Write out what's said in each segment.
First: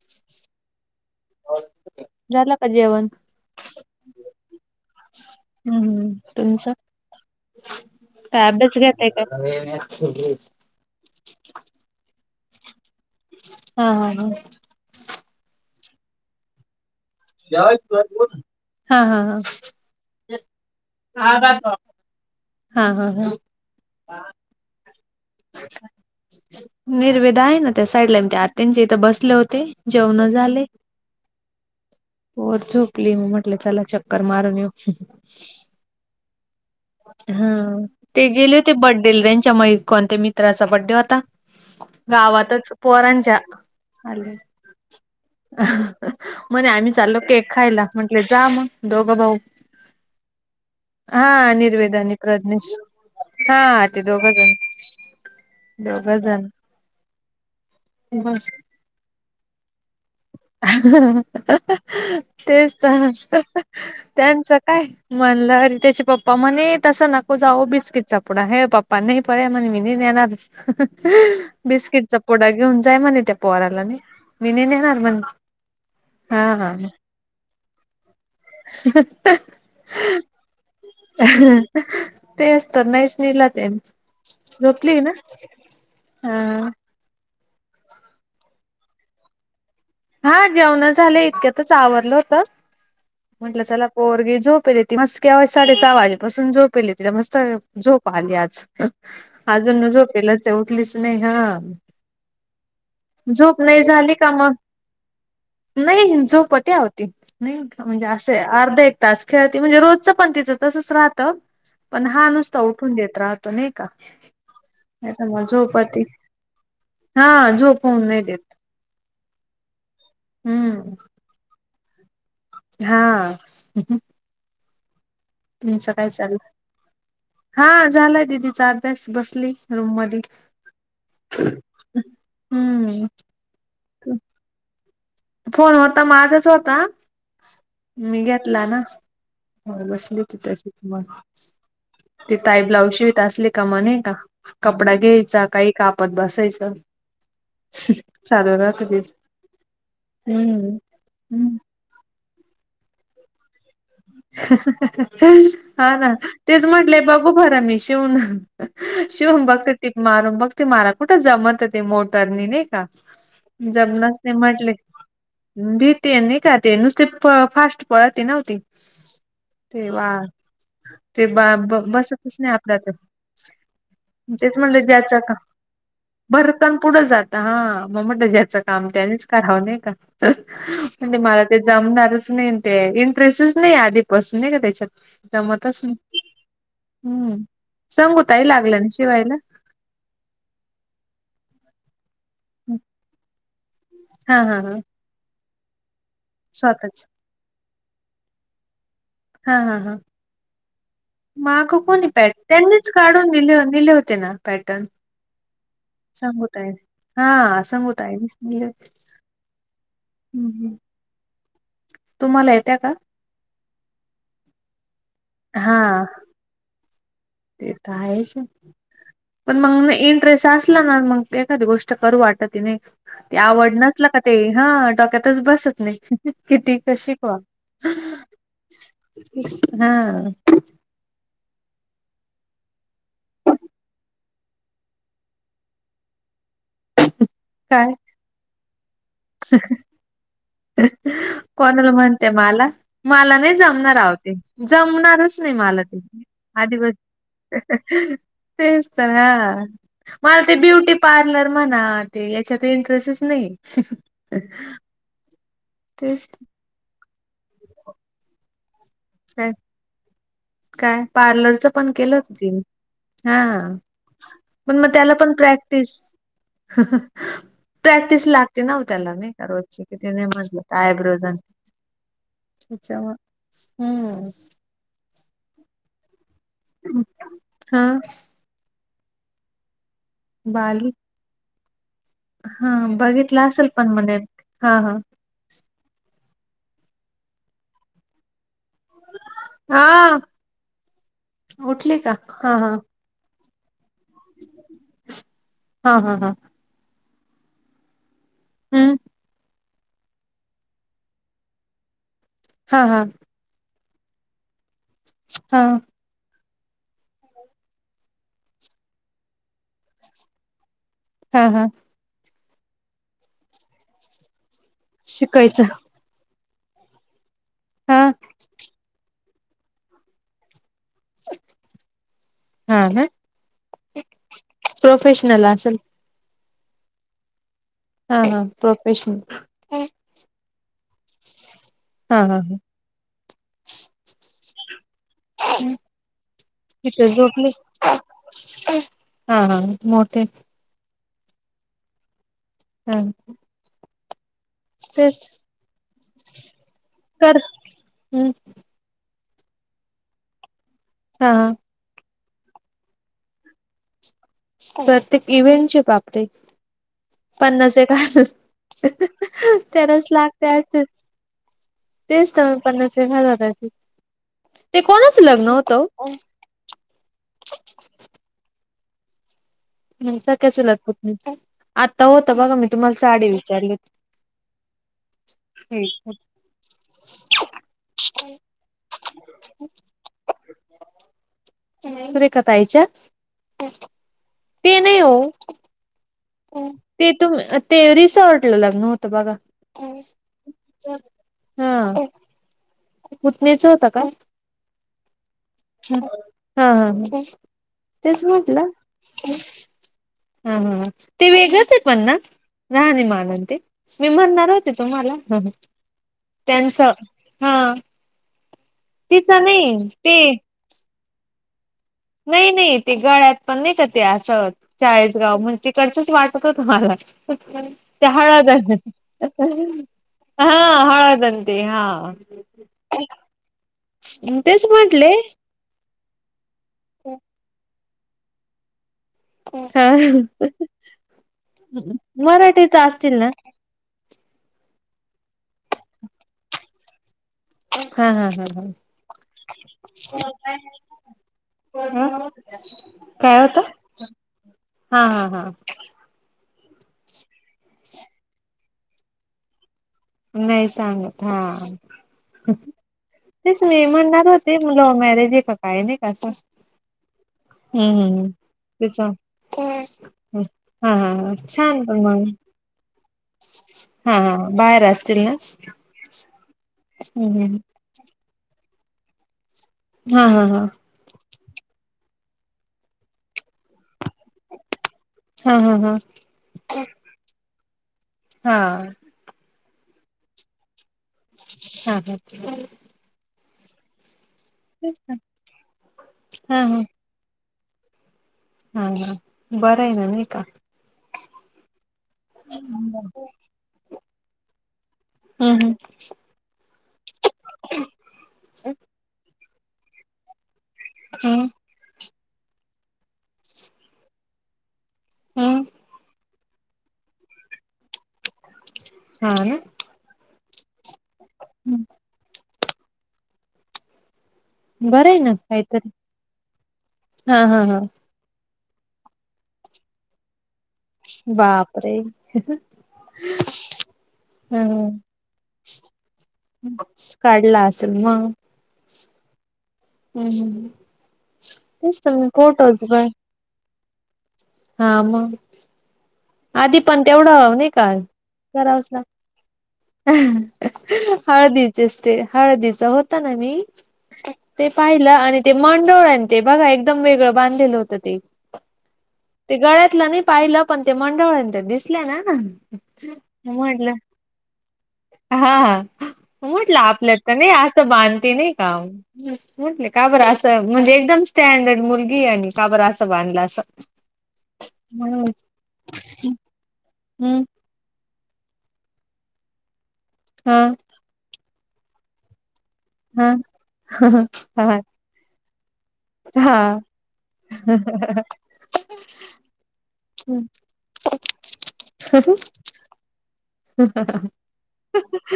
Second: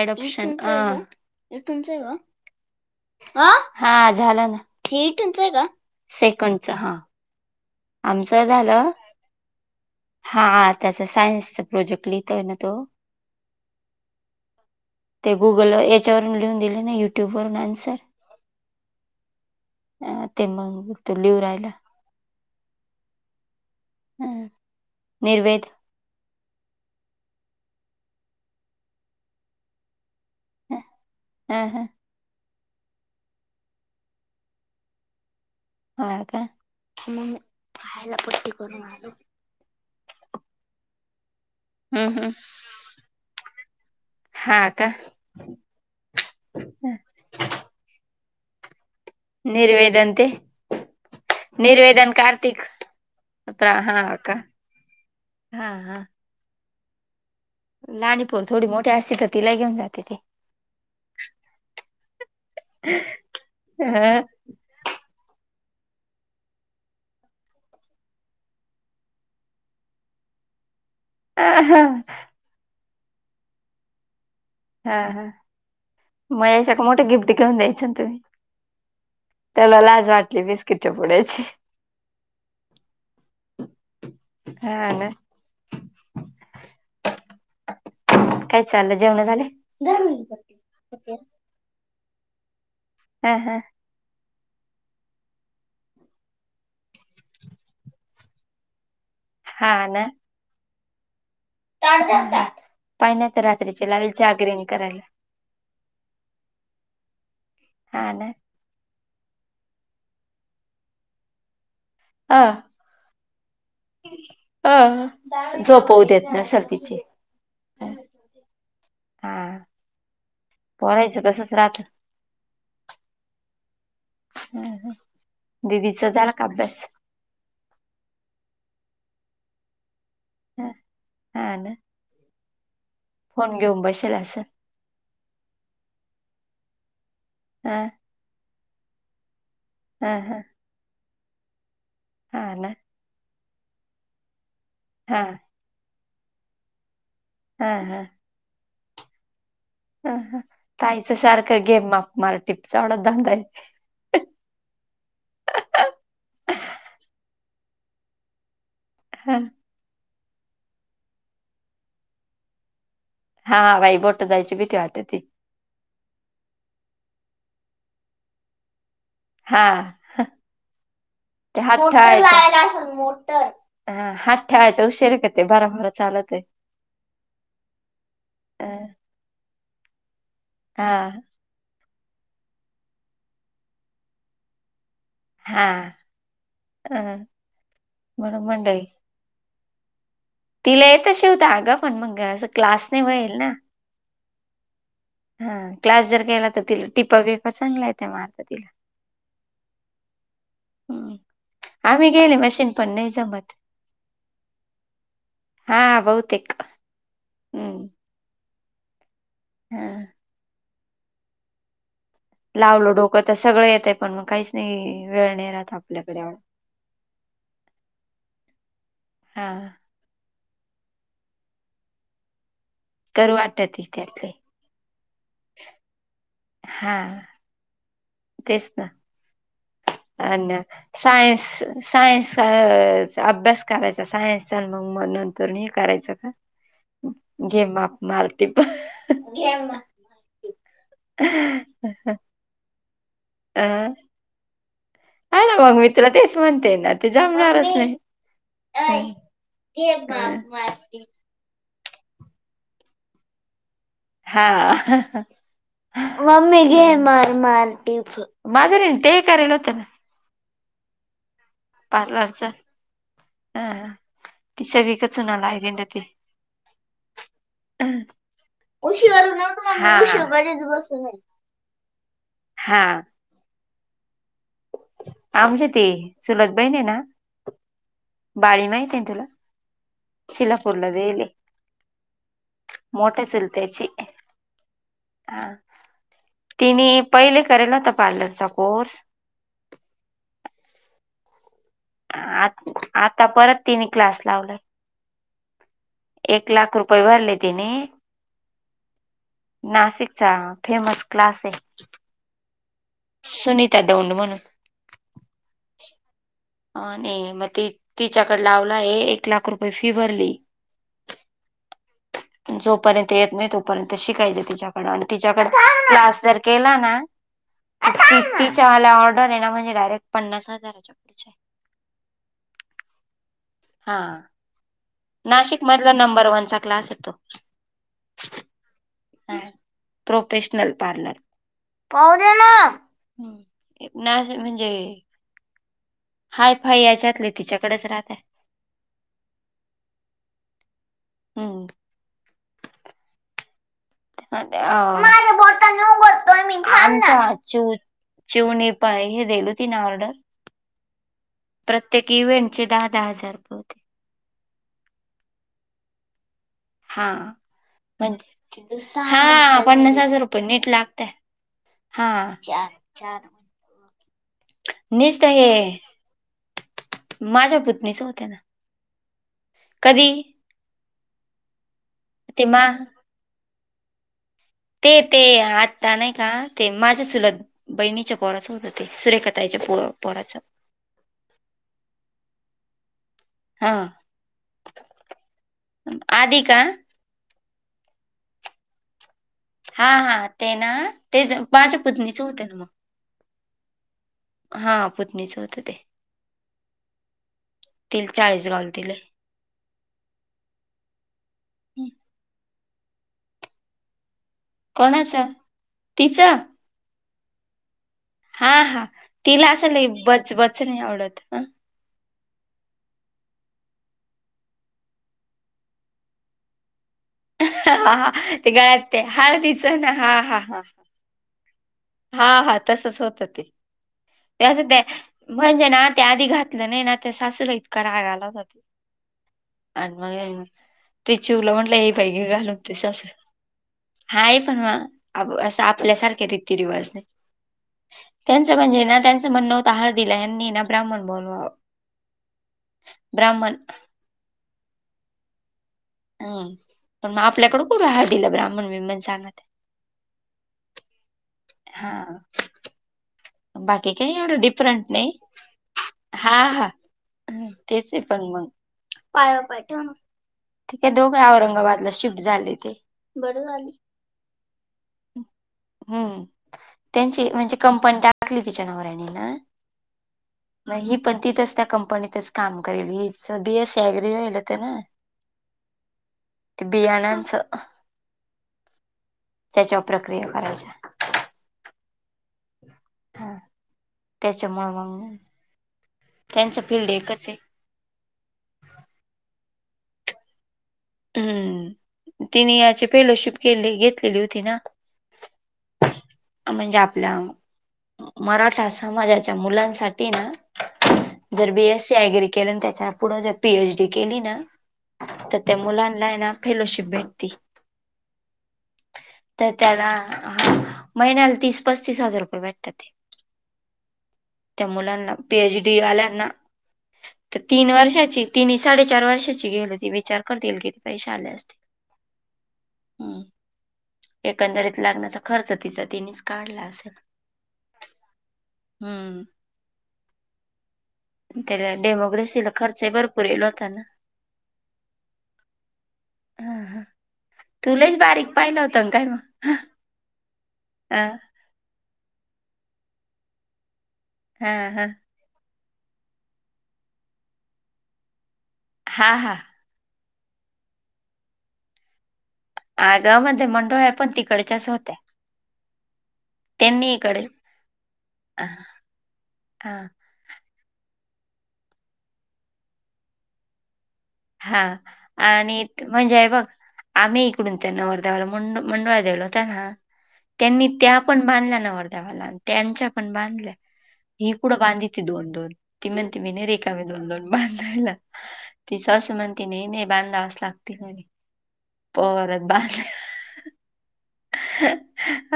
Adoption अ तुमचं आहे का? झाला का जेवण? ह हा झालं ना ि [unintelligible] टच आहे का सेकंडच हा आमचं काबच [unintelligible] झालं घेतय का त्याच सायन्सचा प्रोजेक्ट लिहितो ना तो हा हा हा [unintelligible] ते गुगल याच्यावरून लिहून दिले नाही [inaudible] हा अ ते मग तो लिहू ह राहिला हा हा हा अ निर्वेद निर्वेद आहे ना त्या साईडला आत्यांच्या इथं बसले होते जेवण झाले ए हा पोर झोपली, मग म्हटल चला चक्कर मारून येऊ हा का? मग हा खायला ते पट्टी गेले होते करून आलो. बड्डेला, त्यांच्या म कोणत मित्राचा बड्डे होता हम्म हम्म गावातच पोरांच्या, अ हा का अ, म्हणे आम्ही चालो केक खायला, म्हंटले जा मग दोघ भाऊ, निर्वेदन ते हा अणि युवेदा निर्वेदन आणि कार्तिक प्रज्ञश, हा ते दोघ जण, हा दोघ जण लाणीपपोर बस थोडी मोठी असती तर तिला घेऊन जाते ती तेच तर त्यांच काय म्हणल अरे त्याचे पप्पा, म्हणे तस नको जाऊ बिस्किटचा पुडा हे पप्पा नाही प म्हण मी नाही नेणार मग बिस्किटचा पोडा घेऊन जाय म्हणे, त्या पोहराला मि नी हा हा, म याच्याक मोठे गिफ्ट घेऊन देयच तुनी [unintelligible] बिस्किटच्या पुड्याची ते असत, नाहीच नेला तेनी, झोपली ना? अअ काय चालल, जेवण झाले? हा जेवण झाले इतक्यातच आवरल होत, हा हा म्हटल चला पोरगी झोपेले ती मस्त साडे सहा वाजेपासून झोपेले तिला मस्त झोप आली आज हा अजून न ना झोपेलच ए उठलीच नायी, हा पाय नायी तर झोप रात्रीचे लावेल जागरण करायला नायी, झोपते अहो ती, नाही म्हणजे हा ना असेया अर्धा एक तास खेळती, म्हणजे रोजच पण तिच तसच राहत पण हा अ नुसता उठून देत राहत नाही का? अ नाही त म झोपवू झोपती देत नसेल हा, झोप होऊन नायी देत आ हम्म पोरायच तसच राहत हा हम् ह त सकाळी चाल, हा झालाय दीदीचा अभ्यास बसली रूम मधी, हा हा ना हम्म फोन घेऊन बशेल असल फोन होता, माझाच होता हा मी घेतला ना, हा बसली ती हा तशीच मग ति हा ताई ना ब्लाउज शिवित असली का म नई का कपडा हा घ्यायचा काही कापत बसायस च, हा चालु राहत तीच अ ताईच सारख गेम मला टिपचा एवढाच धंद ये हा ना, तेच म्हटलेय, बघू खरा मी शिवून शिऊन बघते ते टिप मारून बघते मला कुठ जमत ते मोटरनी नायी का का हा बाई जबनास बोट न जायची म्हटले भीती वाटती भीती नाही का ते नुसते फास्ट पळते न ती हा ह ते हात बसतच नाही ठेवायच आपल्या तर हात ठेवायच उशीर क ते भारभर च भरकन पुढं जात हा मग म्हनल ज्याचं अ काम त्यानीच, करा नाही का हा. म्हणजे मला ते जमणारच नाही ते इंटरेस्टच. नाही आधीपासून नाही का त्याच्यात, हा जमतच नाही अ हम्म म्हणून संगूताही लागलं म्हणलं ना शिवायला. तिला येत शिवता अगं पण मग अस क्लासने वईल ना, हा हा हा, हा क्लास जर केला तर तिला स्वतःच टिप बीप चांगला येत मारता तिला. हा हा हा, माग कोणी आम्ही पॅट गेले मशीन त्यांनीच पण नाही काढून जमत दिले होते ना पॅटर्न. हा बहुतेक संगूताय हा हम्म संगूताय दिसलिया, हा, हम्म हम्म, तुम्हाला येत्या का लावलं डोकं तर सगळं येत आहे पण मग काहीच नाही वेळ नाही राहात हा आपल्याकडे आवराय. ते तर आहेच पण हा मग इंट्रेस अस, तसल असल ना मग एखादी गोष्ट करू वाटत नाही करू ते आवड वाटत नाही नसल का त्यातले ते, हा डोक्यातच बसत नाही किती हा कशी शिकवा, तेच ना हा, अन सायन्स, सायन्स अभ्यास करायचा सायन्सचा मग नंतर हे करायचं का? गेम म काय मल्टी प गेम, कोणाला म्हणते मला मला नाही अ जमणार आवते जमणारच, हा नाही ना मग मला मी ते तुला तेच म्हणते ना अजिबात. ते जमणारच नाही. तेच ऐ, तर ह घे मला माप ते मार ब्युटी टिप. पार्लर म्हनाल. ते याच्यात इंटरेस्टच नाही, हा तेच म मी घेणार मार टीफ माझं रे टिफ. कराय काय लावत्यात, काय पार्लरचं, पण गेल पार्लरच तीन हा. ती मग हा सगळीकडे त्याला पण चुनाला आहे रेंड प्रॅक्टिस. ती. ह, प्रॅक्टिस लागते ना हो त्याला उशीवर नाही का रोजची नव्हतं किती नाही उशीवर मजा घरीच हो बसून आहे. आयब्रोज आणि. हा अच्छा म, हम्म, आमची ते चूलत बहीण आहे ना. हा बाळी माहित आहे तुला बाली शिलापूरला राहिले. हा मोठ्या बघितलं असेल पण म्हणे हा हा, हा तिने पहिले करेल नव्हता पार्लरचा कोर्स. हा उठली, का आ हा हा आता परत तिने क्लास लावलाय हा हा हा एक लाख रुपय. व्हय भरले तिने, हम्, नाशिकचा फेमस क्लास आहे! हा हा, सुनीता दौंड म्हणून, हा, आणि मग ती तिच्याकड लावला आहे, एक लाख रुपये फी भरली. हा हा. जोपर्यंत येत नाही तोपर्यंत शिकायचे तिच्याकड आणि तिच्याकड शिकायचं क्लास जर केला ना हा तिच्यावाल्या ऑर्डर आहे ना म्हणजे डायरेक्ट पन्नास हजाराच्या पुढच्या हा हा. हा नाशिक मधला नंबर वनचा क्लास हाय तो. हा हा प्रोफेशनल प्रोफेशनल पार्लर, पाहू हा दया हा ना ह ना म्हणजे [unintelligible] हाय फाय तिथे याच्यातले झोपली तिच्याकडेच राहतयत. हा हा मोठे हम्म. हा. अ तेच माझ्या बॉटल न भरतोय मी थांब ना आमच्या कर चिऊ चिऊने प हे देेल तिन ऑर्डर हा ह. प्रत्येक इव्हेंट चे दहा दहा हजार रुपये होते. प्रत्येक इव्हेंटचे बापरे. हा पन्नास म्हणजे हा [unintelligible] पन्नास तरच हजार रुपये लागते नीट असत. लागतय हा तेच तर चार पन्नासच्या चार घरात जाते, ते कोणाच नीसत लग्न हे होत? माझ्या पुत्नीच होत्या ना. कधी म्हणजे सख्या चुलत पुतनीच आता होत ते बघा मा मी तुम्हाला साडी विचारली, ते ते होती. आत्ता नाही का ते माझ्या चुलत बहिणीच्या पोराचं होतं ते सुरेखा ताईच्या पो पोराच. सुरेखाताईच्या, आधी का, ते तुम ते रिसॉर्टला लग्न होतं बघा हा हा ते ना ते बाच्या हा पुतनीच होते ना मग, पुतणीच होतं काय? हा पुतणीच होतं ते हा ह तिला तेच चाळीस म्हटलं गावल दिलंय [unintelligible] हा हा ते वेगळंच आहेत पण ना राहणीमान आणि ते मी म्हणणार हो ते तुम्हाला कोणाचं ह तिचं त्यांच हा हा हा तिचं तिला असं नाही बच ते बच नाही आवडत. नाही नाही ते गळ्यात पण नाही का ते असत चाळीसगाव म्हणज तिकडचच वाटत होत मला हा ते हा हळद गळ्यात ते हळदीचं ना हा हळद आणि ते हा. हा हा तसच होत ते, तेच [unintelligible] म्हटले म्हणजे ना ते आधी घातलं नाही ना त्या सासूला इतका राग आला होता तो हा. आणि मग ते चिवलं म्हटलं हे पाहिे हे घाल आमची मराठीच सासू असतील ना हाय पण म असं आपल्यासारखे रीती रिवाज नाही. हा हा हा त्यांचं हा. म्हणजे ना त्यांचं म्हणण होत हळदीला ह्यांनी ब्राह्मण बोलवाव. ह काय ब्रहमण. होत हा हा हा. हम पण मग आपल्याकडे कुठं हळदीला ब्राह्मण ब्रीह्मण सांगती. नही सांगत हा! हा! तेच मी बाकी काही म्हणणार एवढं होते डीफरंट लव्ह नही मॅरेज आहे का काय नाही का असं हा हा! तेच हे हम्म पण हम्म. मंग. तिच पाया वर पाय ठेव ना, [unintelligible] हे हा हा दोघ हा छान औरंगाबादला पण शिफ्ट मग झाले ते. बर झाली, हा हा बाहेर असतील ना. हूं त्यांची हम्म म्हणजे हम्म कंप पन टाकली तिच्या नवऱ्यानी ना हा हा हा! म ही पण तिथंच त्या कंपनीतच काम करेल, हिच बी एस सी ऍग्री व्हयल व्हतं ना. हा हा हा! ते बियाण्यांचं. हा! त्याच्याव प्रक्रिया करायच्या हा हा! त्याच्यामुळ मंग ना त्यांचं हा हा फिल्ड एकच हे. हा हा बरंय ना नही का? हूं तिने याची हम्म फेलोशिप केली, घेतलेली होती ना. हूं हूं! म्हणजे आपल्या मराठा समाजाच्या मुलांसाठी ना हम्म जर बी एस सी ऍग्री केल, न त्याच्या पुढ जर पी एच डी केली ना त त्या हम्म मुलांनलाहे ना फेलोशिप भेटती. हा त ना त्याला हा महिन्याला तीस हम्म. पस्तीस हजार रुपये भेटतात ते. त्या बरं मुलांना आहे ना पी एच डी काहीतरी वाल्यानां त हा हा तीन हा वर्षाची तीनी साडेचार वर्षाची घेल होती, विचार कर तील कि बापरे! हम्म हा एकंदरीत हा लाग्नाचा खर्च तिचा ती काढला असेल म हूं! हम्म. त्याला तेच तर मग डेमोग्रेसीला फोटोज खर्चही पण भरपूर येल होता ना. हा मंग. आधी ह पण तेवढं नही तु का, लईच बारीक पाहिलं होतं करावच ना लाग काय मग अ हळदीचेस ते हळदीचा होता ना मी. हा ते हा पाहिलं, आणि ते मांडोळ्या न ते बघा एकदम वेगळं बांधलेलं होतं ते हा हा! ते गळ्यातलं नही पाहिलं, पण ते मंडोळ्या न ते दिसल्या ना. आगं म ते मंडोळ्या म्हटलं पण तिकडच्याच होत्या. हा हा! म्हटलं त्यांनी आपल्यात इकडे त नही आसं बांधती नही का हा म्हटले का बरं आस त म्हणजे एकदम स्टँडर्ड मुलगी हे आणि का बर असं बांधलं अस. हा आणि म्हणजे हे बघ आम्ही हम्म इकडून त्यां नवर देवाला मंड-मंडोळ्या देल होत ना, हा त्यांनी त्या पण बांधल्या नवरदेवाला न त्यांच्या पण हा बांधल्या हे कुडं हा बांधि ती दोन दोन ती म्हणती मी नही हा रेिकामी, दोन दोन बांधायला. सासु म्हणती नही नही बांधावस लागती म्हणे पवारात बांध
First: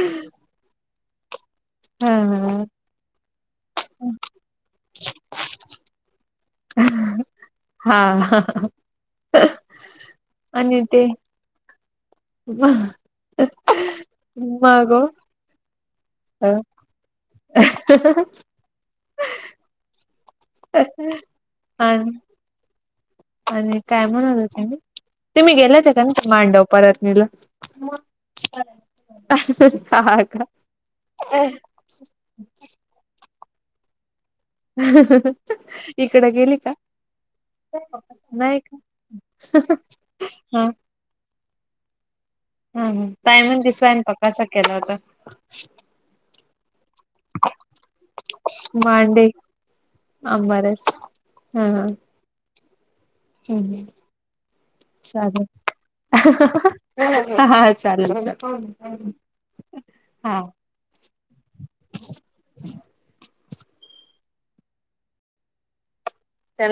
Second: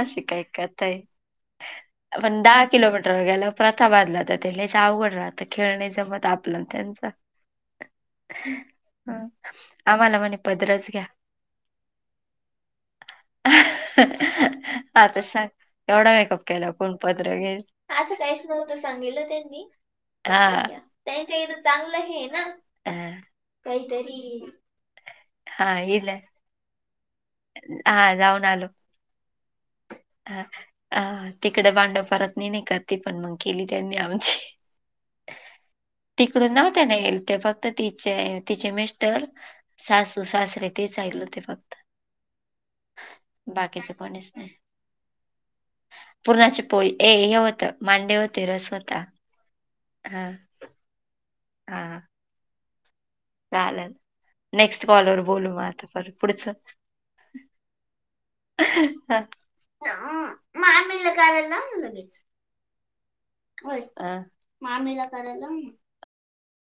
अशी काय कथा हे. पण दहा हा किलोमीटर व गेला प्रथा [inaudible] बांधला तर त्या लच आवड राहतं खेळण्याच मत आपलं त्यांच हा हा आम्हाला म्हणे आणि पदरच घ्या ते मगो, केवढा मेकअप केला कोण पत्र घेईल अस त सांगलं त्यांनी त्यांच्या इथ चांगलं आणि हे ना आणि काय म्हणत काहीतरी होते मी, तुम्ही हा गेलात का इला ना मांडव परतनीला हा जाऊन आलो हा का तिकडे [inaudible] भांडव [inaudible] फत नाही नाही करते पण मग केली त्यांनी आमची इकड तिकडून गेली का नव्हते नाहील ते फक्त तिचे नाही तिचे का मि तर [inaudible] सास सु सास हा हा रे [inaudible] तेचचाहिल होते फक्त. हम ताय [inaudible] म्ह बाकीचं दिसवायन [inaudible] प कोणीच कसं केला होत. पुूर्णाची पोळी ए हे होत मांडे होते रस होता. हा [inaudible] आंबरच हम हा. ह. हम. चालेल नेक्स्ट कॉलवर चाले बोलू मग आता परत पुढचं हा [inaudible] चालेू. हा. [inaudible] कराय [inaudible] जा ना लगेच होय मामीला करायला जा.